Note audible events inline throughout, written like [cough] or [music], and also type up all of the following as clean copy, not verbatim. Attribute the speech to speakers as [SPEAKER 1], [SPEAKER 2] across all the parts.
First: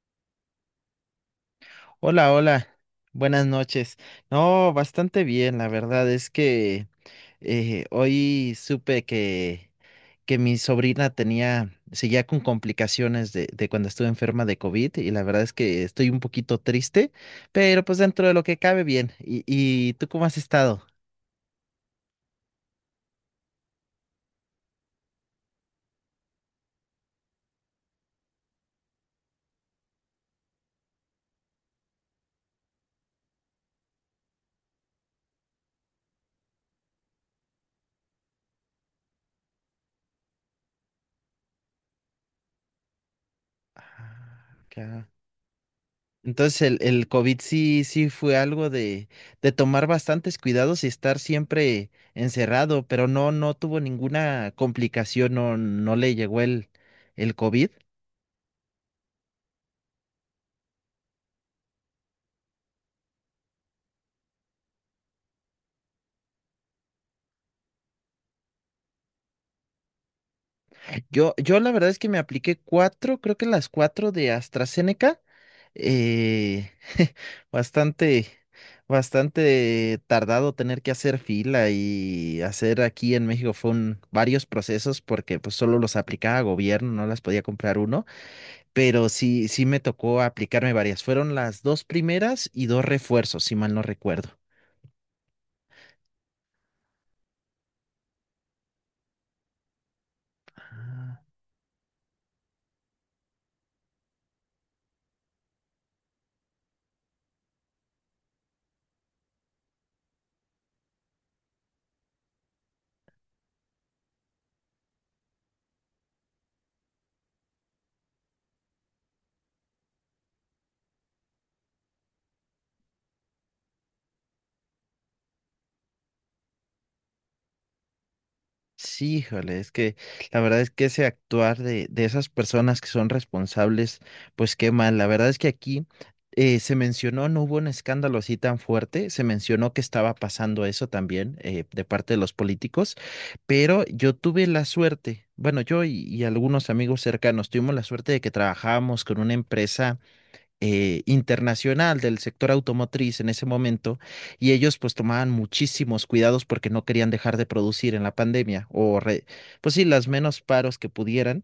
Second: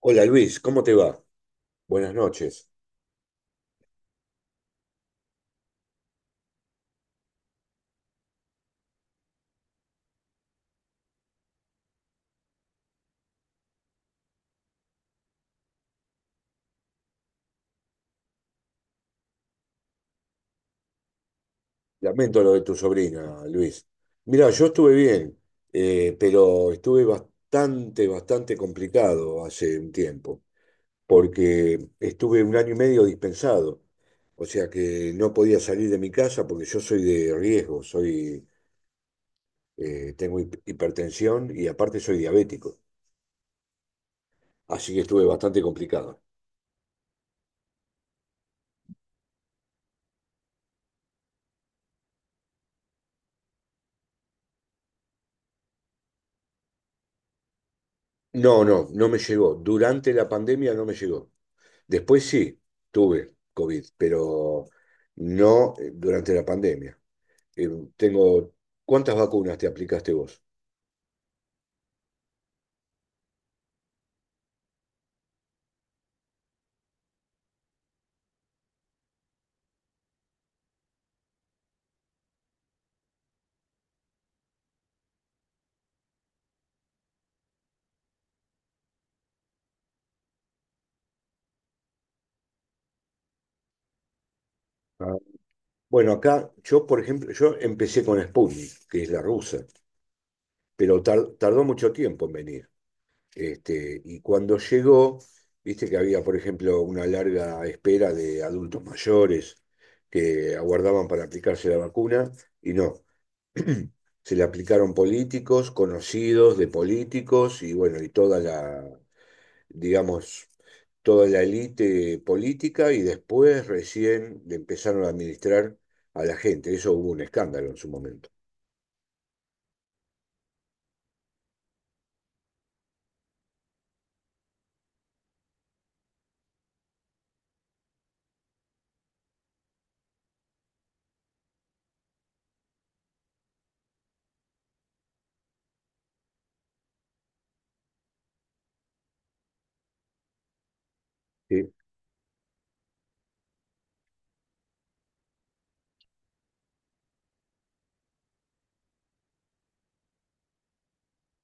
[SPEAKER 1] Hola Luis, ¿cómo te va? Buenas
[SPEAKER 2] Hola, hola,
[SPEAKER 1] noches.
[SPEAKER 2] buenas noches. No, bastante bien, la verdad es que hoy supe que mi sobrina tenía, seguía con complicaciones de cuando estuvo enferma de COVID, y la verdad es que estoy un poquito triste, pero pues dentro de lo que cabe bien. Y tú cómo has estado?
[SPEAKER 1] Lamento lo de tu sobrina, Luis. Mira, yo estuve bien, pero estuve bastante complicado hace un tiempo, porque estuve un año y medio dispensado, o sea que no podía salir de mi casa porque yo soy de riesgo, soy, tengo hipertensión y aparte soy diabético,
[SPEAKER 2] Ah,
[SPEAKER 1] así que
[SPEAKER 2] ok.
[SPEAKER 1] estuve bastante complicado.
[SPEAKER 2] Entonces el COVID sí, sí fue algo de tomar bastantes cuidados y estar siempre encerrado, pero no, no tuvo ninguna complicación, no, no le llegó el COVID.
[SPEAKER 1] No, no, no me llegó. Durante la pandemia no me llegó. Después sí, tuve COVID, pero no durante la pandemia. Eh, tengo, ¿cuántas vacunas te aplicaste vos?
[SPEAKER 2] Yo la verdad es que me apliqué cuatro, creo que las cuatro de AstraZeneca, eh, [laughs] bastante, bastante tardado tener que hacer fila y hacer aquí en México fue varios procesos, porque pues solo los aplicaba gobierno, no las podía comprar uno. Pero sí, sí me tocó aplicarme varias. Fueron las dos primeras y dos refuerzos, si mal no recuerdo.
[SPEAKER 1] Ah, bueno, acá yo, por ejemplo, yo empecé con Sputnik, que es la rusa, pero
[SPEAKER 2] Ah,
[SPEAKER 1] tardó mucho tiempo en venir. Este, y cuando llegó, viste que había, por ejemplo, una larga espera de adultos mayores que aguardaban para aplicarse la vacuna, y no. Se le aplicaron políticos, conocidos de políticos y bueno, y toda la, digamos, toda la élite política y después recién le empezaron a administrar a la gente. Eso hubo un escándalo en su momento.
[SPEAKER 2] sí, híjole, es que la verdad es que ese actuar de esas personas que son responsables, pues qué mal. La verdad es que aquí se mencionó, no hubo un escándalo así tan fuerte, se mencionó que estaba pasando eso también de parte de los políticos, pero yo tuve la suerte, bueno, yo y algunos amigos cercanos tuvimos la suerte de que trabajábamos con una empresa
[SPEAKER 1] Sí,
[SPEAKER 2] internacional del sector automotriz en ese momento, y ellos pues tomaban muchísimos cuidados porque no querían dejar de producir en la pandemia, o pues sí, las menos paros que pudieran.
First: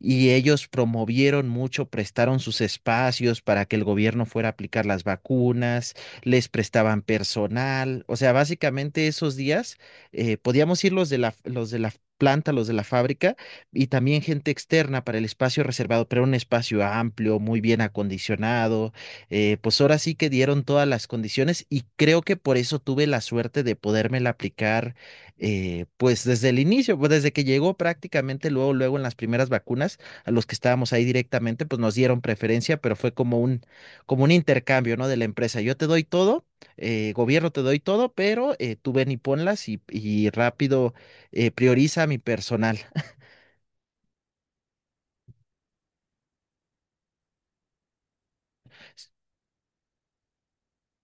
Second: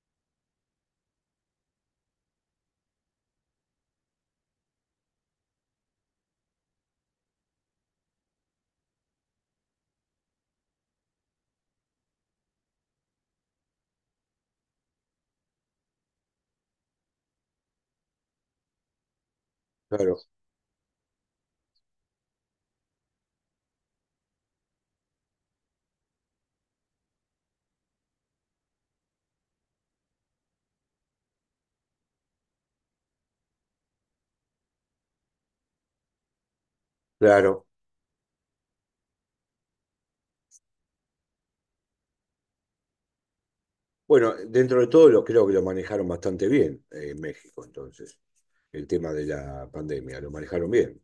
[SPEAKER 2] Y ellos promovieron mucho, prestaron sus espacios para que el gobierno fuera a aplicar las vacunas, les prestaban personal, o sea, básicamente esos días podíamos ir los de la planta, los de la fábrica y también gente externa para el espacio reservado, pero un espacio amplio, muy bien acondicionado. Pues ahora sí
[SPEAKER 1] claro,
[SPEAKER 2] que dieron todas las condiciones y creo que por eso tuve la suerte de podérmela aplicar pues desde el inicio, pues desde que llegó prácticamente luego, luego, en las primeras vacunas, a los que estábamos ahí directamente, pues nos dieron preferencia, pero fue como un intercambio, ¿no? De la empresa. Yo te doy todo, gobierno, te
[SPEAKER 1] claro.
[SPEAKER 2] doy todo, pero tú ven y ponlas y rápido, prioriza a mi personal.
[SPEAKER 1] Bueno, dentro de todo lo creo que lo manejaron bastante bien en México, entonces, el tema de la pandemia, lo manejaron bien.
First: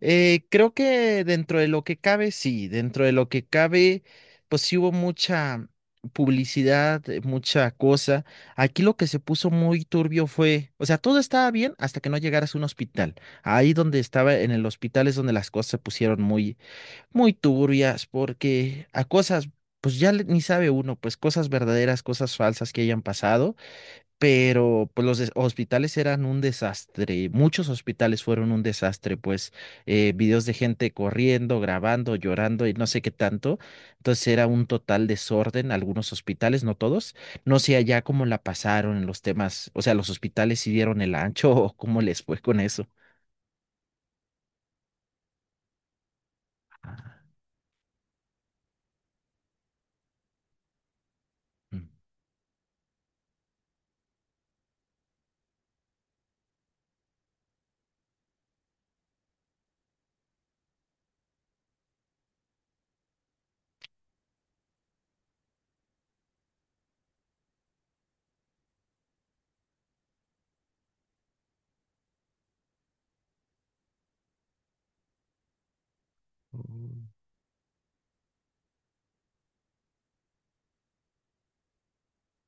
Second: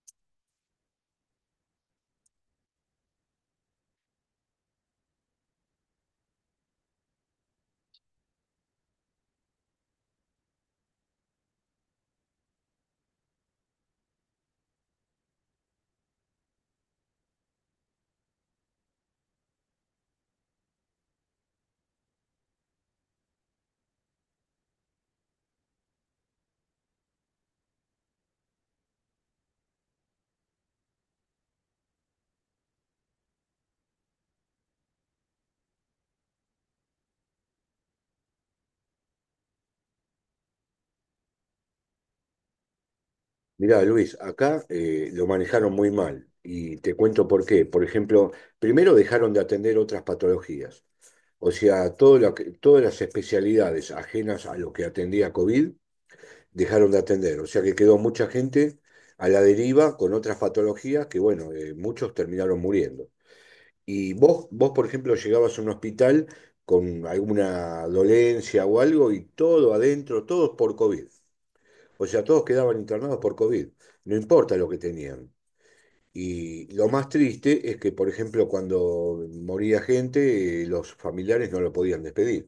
[SPEAKER 2] Creo que dentro de lo que cabe, sí, dentro de lo que cabe, pues sí hubo mucha publicidad, mucha cosa. Aquí lo que se puso muy turbio fue, o sea, todo estaba bien hasta que no llegaras a un hospital. Ahí donde estaba en el hospital es donde las cosas se pusieron muy, muy turbias, porque a cosas pues ya ni sabe uno, pues cosas verdaderas, cosas falsas que hayan pasado, pero pues los hospitales eran un desastre, muchos hospitales fueron un desastre. Pues videos de gente corriendo, grabando, llorando y no sé qué tanto, entonces era un total desorden, algunos hospitales, no todos. No sé allá cómo la pasaron en los temas, o sea, los hospitales, si dieron el ancho [laughs] o cómo les fue con eso.
[SPEAKER 1] Mirá, Luis, acá lo manejaron muy mal y te
[SPEAKER 2] Ah,
[SPEAKER 1] cuento por qué. Por ejemplo, primero dejaron de atender otras patologías, o
[SPEAKER 2] mm,
[SPEAKER 1] sea, todas las especialidades ajenas a lo que atendía COVID dejaron de atender, o sea que quedó mucha gente a la deriva con otras patologías que, bueno, muchos terminaron muriendo. Y vos, por ejemplo, llegabas a un hospital con alguna dolencia o algo y todo adentro, todos por COVID. O sea, todos quedaban internados por COVID, no importa lo que tenían. Y lo
[SPEAKER 2] mm,
[SPEAKER 1] más triste es que, por ejemplo, cuando moría gente, los familiares no lo podían despedir.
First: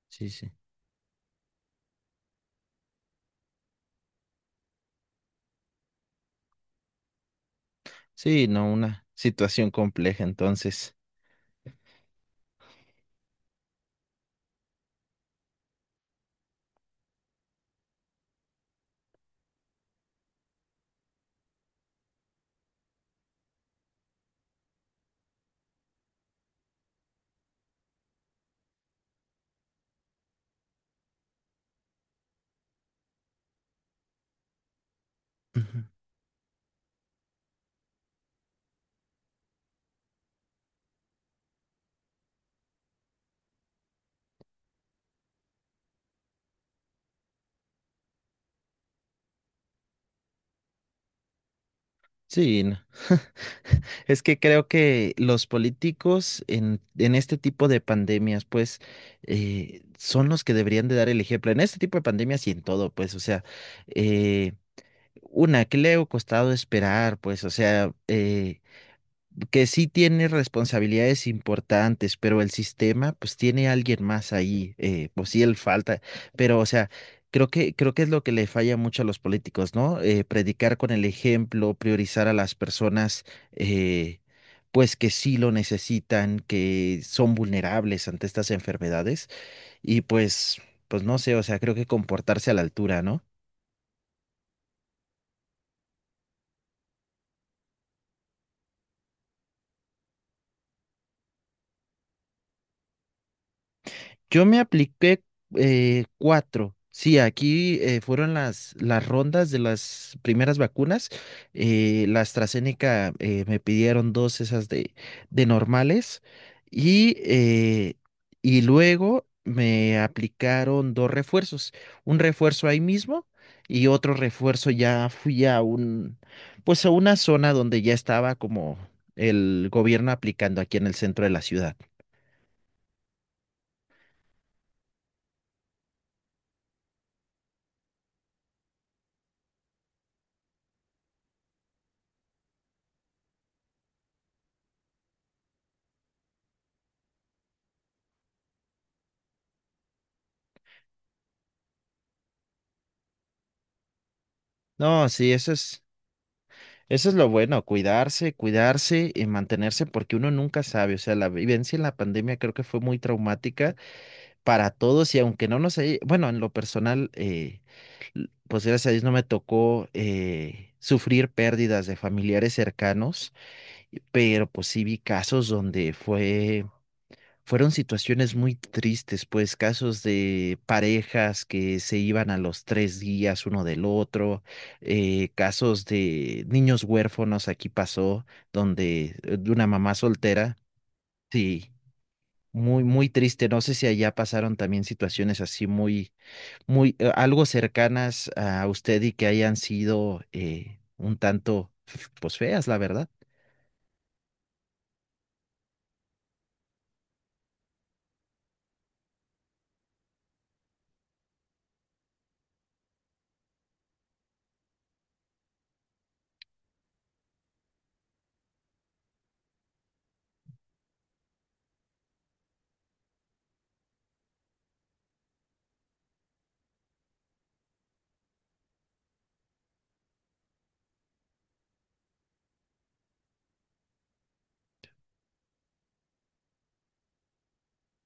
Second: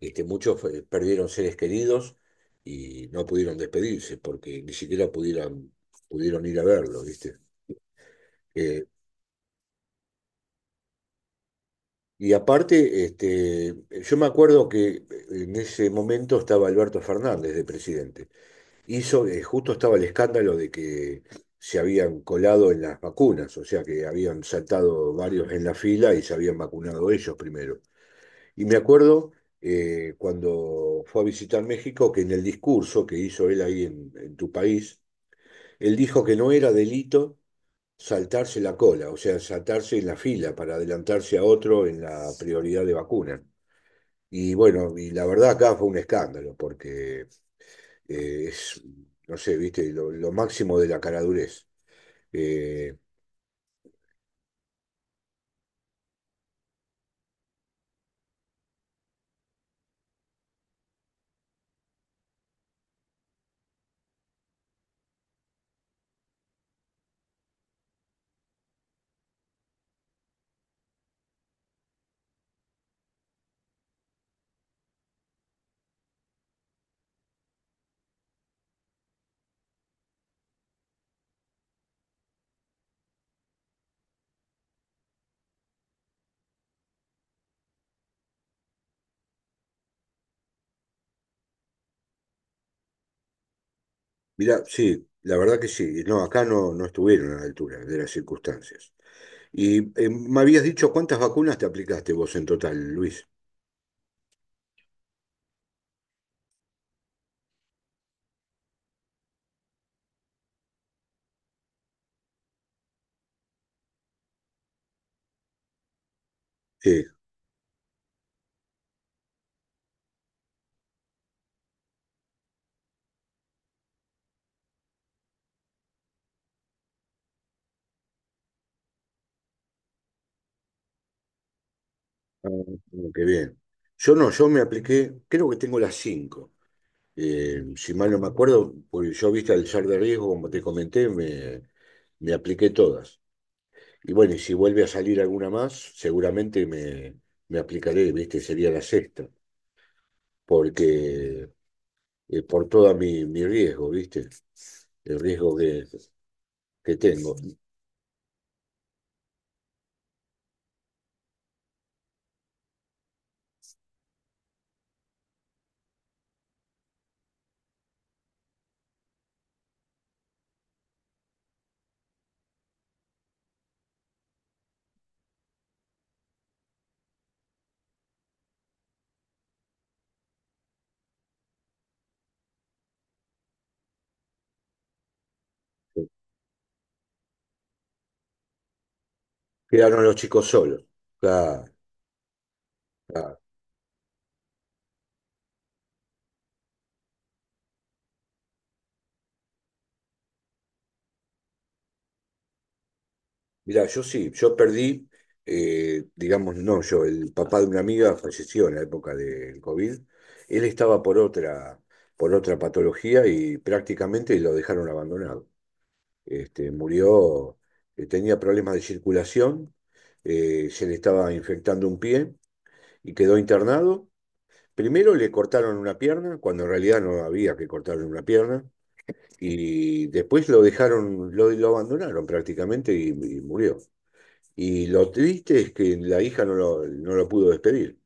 [SPEAKER 1] Este,
[SPEAKER 2] sí, sí.
[SPEAKER 1] muchos perdieron seres queridos y no pudieron despedirse porque ni siquiera pudieron ir a verlo, ¿viste?
[SPEAKER 2] Sí, no,
[SPEAKER 1] Eh,
[SPEAKER 2] una situación compleja entonces.
[SPEAKER 1] y aparte, este, yo me acuerdo que en ese momento estaba Alberto Fernández de presidente. Hizo, justo estaba el escándalo de que se habían colado en las vacunas, o sea que habían saltado varios en la fila y se habían vacunado ellos primero. Y me acuerdo cuando fue a visitar México que en el discurso que hizo él ahí en tu país,
[SPEAKER 2] Ujú.
[SPEAKER 1] él dijo que no era delito saltarse la cola, o sea, saltarse en la fila para adelantarse a otro en la prioridad de vacuna. Y bueno, y la verdad acá fue un escándalo, porque es, no sé, viste, lo máximo de la caradurez.
[SPEAKER 2] Sí, no.
[SPEAKER 1] Eh,
[SPEAKER 2] [laughs] Es que creo que los políticos en este tipo de pandemias, pues, son los que deberían de dar el ejemplo. En este tipo de pandemias y en todo, pues, o sea, eh, ¿una que le ha costado esperar? Pues, o sea, que sí tiene responsabilidades importantes, pero el sistema pues tiene alguien más ahí, pues sí él falta, pero, o sea, creo que es lo que le falla mucho a los políticos, ¿no? Predicar con el ejemplo, priorizar a las personas, eh, pues que sí lo necesitan, que son vulnerables ante estas enfermedades, y pues, pues no sé, o sea, creo que comportarse a la altura, ¿no?
[SPEAKER 1] mirá, sí, la verdad que sí. No, acá no, no estuvieron a la altura de las circunstancias. Y me habías dicho cuántas vacunas te aplicaste vos en total, Luis.
[SPEAKER 2] Yo me apliqué cuatro. Sí, aquí fueron las rondas de las primeras vacunas. La AstraZeneca, me pidieron dos, esas de normales,
[SPEAKER 1] Sí,
[SPEAKER 2] y, eh, y luego me aplicaron dos refuerzos. Un refuerzo ahí mismo y otro refuerzo ya fui a pues a una zona donde ya estaba como el gobierno aplicando aquí en el centro de la ciudad.
[SPEAKER 1] ah, qué bien. Yo no, yo me apliqué, creo que tengo las 5. Si mal no me acuerdo, porque yo viste al char de riesgo, como te comenté, me apliqué todas. Y bueno, y si vuelve a salir alguna más, seguramente me, me aplicaré, ¿viste? Sería la sexta, porque por todo mi, mi riesgo, ¿viste?
[SPEAKER 2] No,
[SPEAKER 1] El
[SPEAKER 2] sí, eso
[SPEAKER 1] riesgo
[SPEAKER 2] es.
[SPEAKER 1] que
[SPEAKER 2] Eso es lo
[SPEAKER 1] tengo.
[SPEAKER 2] bueno, cuidarse, cuidarse y mantenerse, porque uno nunca sabe, o sea, la vivencia en la pandemia creo que fue muy traumática para todos, y aunque no nos haya, bueno, en lo personal, pues gracias a Dios no me tocó sufrir pérdidas de familiares cercanos, pero pues sí vi casos donde fueron situaciones muy tristes, pues casos de parejas que se iban a los 3 días uno del otro, casos de niños huérfanos, aquí pasó, donde de una mamá
[SPEAKER 1] Quedaron los chicos
[SPEAKER 2] soltera,
[SPEAKER 1] solos. Claro,
[SPEAKER 2] sí, muy, muy
[SPEAKER 1] claro.
[SPEAKER 2] triste. No sé si allá pasaron también situaciones así muy, muy, algo cercanas a usted, y que hayan sido un tanto, pues, feas, la verdad.
[SPEAKER 1] Mirá, yo sí, yo perdí, digamos, no, yo, el papá de una amiga falleció en la época del COVID. Él estaba por otra patología y prácticamente lo dejaron abandonado. Este, murió, tenía problemas de circulación, se le estaba infectando un pie y quedó internado. Primero le cortaron una pierna, cuando en realidad no había que cortarle una pierna, y después lo dejaron, lo abandonaron prácticamente y murió. Y lo triste es que la hija no lo, no lo pudo despedir,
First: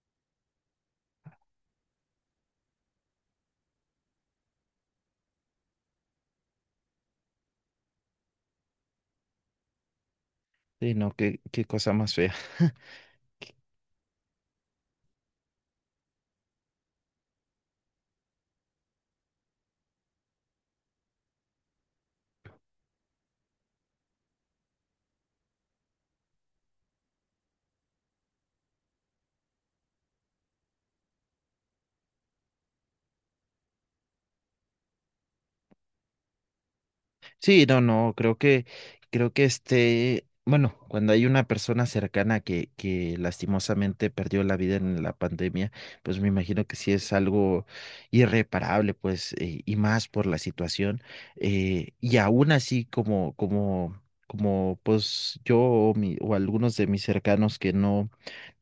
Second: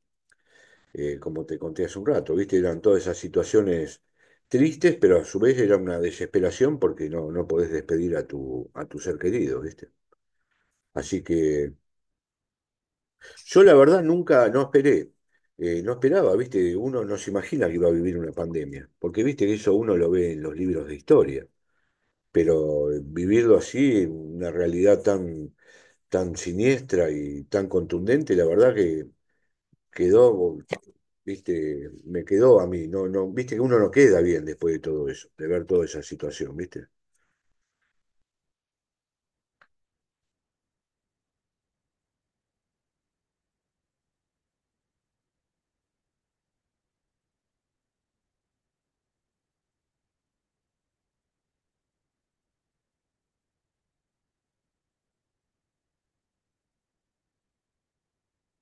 [SPEAKER 1] como te conté hace un rato, ¿viste? Eran todas esas situaciones tristes, pero a su vez era una desesperación porque no, no podés despedir a tu ser querido, ¿viste?
[SPEAKER 2] Sí, no,
[SPEAKER 1] Así
[SPEAKER 2] qué
[SPEAKER 1] que
[SPEAKER 2] cosa más fea.
[SPEAKER 1] yo la verdad nunca, no esperé, no esperaba, viste, uno no se imagina que iba a vivir una pandemia, porque viste que eso uno lo ve en los libros de historia, pero vivirlo así, una realidad tan, tan siniestra y tan contundente, la verdad que quedó, viste, me quedó a mí, no, no, viste que uno no queda bien después de todo eso, de ver toda esa situación, viste.
[SPEAKER 2] Sí, no, no, creo que este, bueno, cuando hay una persona cercana que lastimosamente perdió la vida en la pandemia, pues me imagino que sí es algo irreparable, pues, y más por la situación. Y aún así, como, pues yo o algunos de mis cercanos que no,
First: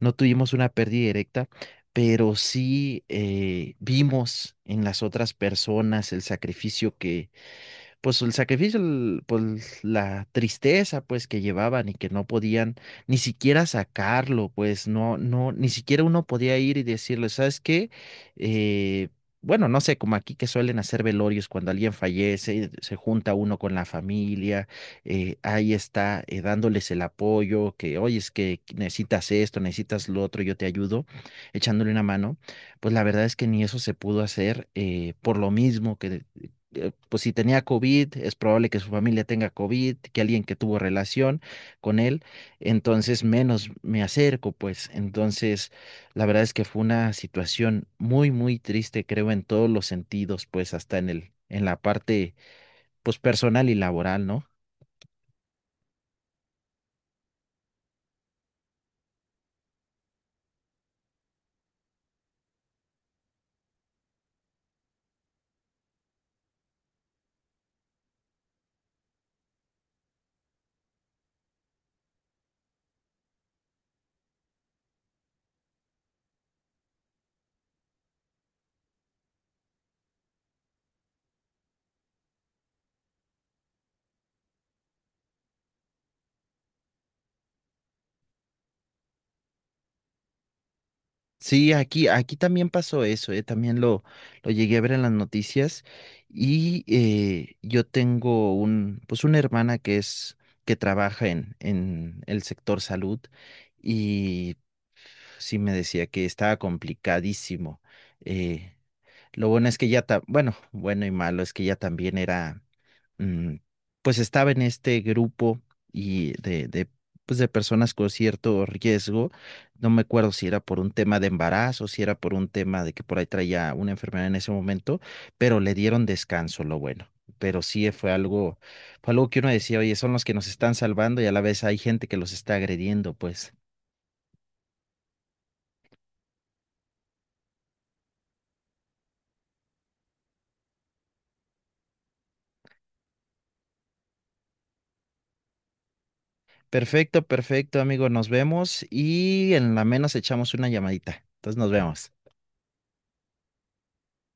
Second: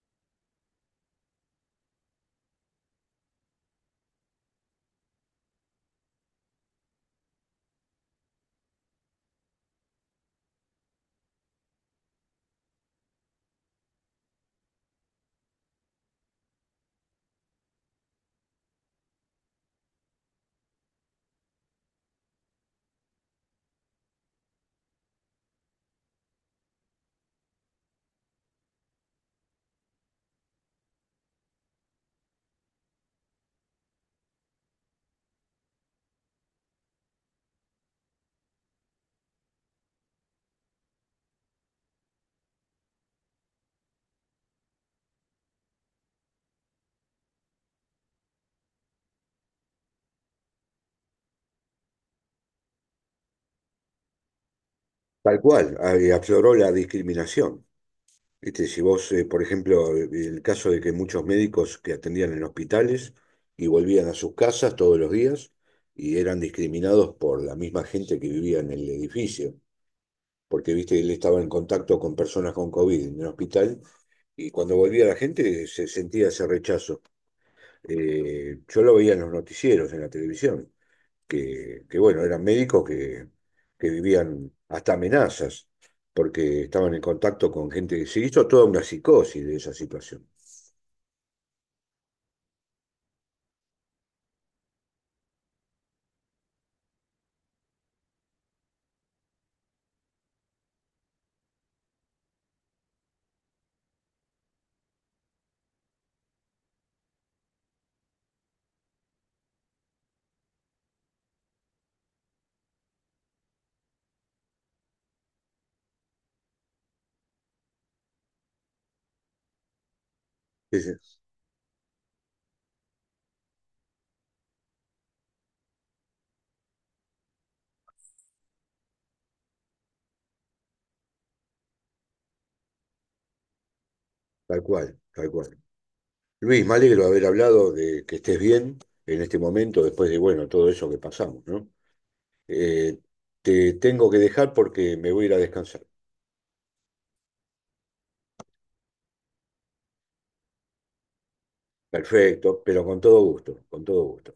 [SPEAKER 2] no tuvimos una pérdida directa, pero sí vimos en las otras personas el sacrificio, pues la tristeza pues que llevaban y que no podían ni siquiera sacarlo, pues no, no, ni siquiera uno podía ir y decirle: ¿sabes qué? Eh, bueno, no sé, como aquí que suelen hacer velorios cuando alguien fallece, se junta uno con la familia, ahí está, dándoles el apoyo, que oye, es que necesitas esto, necesitas lo otro, yo te ayudo, echándole una mano. Pues la verdad es que ni eso se pudo hacer, por lo mismo que, pues si tenía COVID, es probable que su familia tenga COVID, que alguien que tuvo relación con él, entonces menos me acerco, pues. Entonces, la verdad es que fue una situación muy, muy triste, creo, en todos los sentidos, pues hasta en el, en la parte, pues, personal y laboral, ¿no?
[SPEAKER 1] Tal cual, ah, y afloró la discriminación. Este, si vos, por ejemplo, el caso de que muchos médicos que atendían en hospitales y volvían a sus casas todos los días y eran discriminados por la misma gente que vivía en el edificio, porque viste, él estaba en contacto con personas con COVID en el hospital y cuando volvía la gente se sentía ese rechazo. Yo lo veía en los noticieros, en la televisión que, bueno, eran médicos que vivían hasta amenazas, porque estaban en contacto con gente. Se hizo toda una psicosis de esa situación.
[SPEAKER 2] Sí, aquí también pasó eso, también lo llegué a ver en las noticias. Y yo tengo pues una hermana que trabaja en el sector salud, y sí me decía que estaba complicadísimo. eh, lo bueno es que ya, bueno, bueno y malo es que ya también era mm, pues estaba en este grupo y pues de personas con cierto riesgo. No me acuerdo si era por un
[SPEAKER 1] Es-
[SPEAKER 2] tema de embarazo, si era por un tema de que por ahí traía una enfermedad en ese momento, pero le dieron descanso, lo bueno. Pero sí fue algo que uno decía: oye, son los que nos están salvando y a la vez hay gente que los está agrediendo, pues.
[SPEAKER 1] tal cual, tal cual. Luis, me alegro de haber hablado de que estés bien en este momento, después de, bueno, todo eso que pasamos, ¿no? Eh, te tengo que dejar porque me voy a ir a descansar.
[SPEAKER 2] Perfecto, perfecto, amigo, nos vemos y en la menos echamos una llamadita. Entonces nos vemos.
[SPEAKER 1] Perfecto, pero con todo gusto, con todo gusto.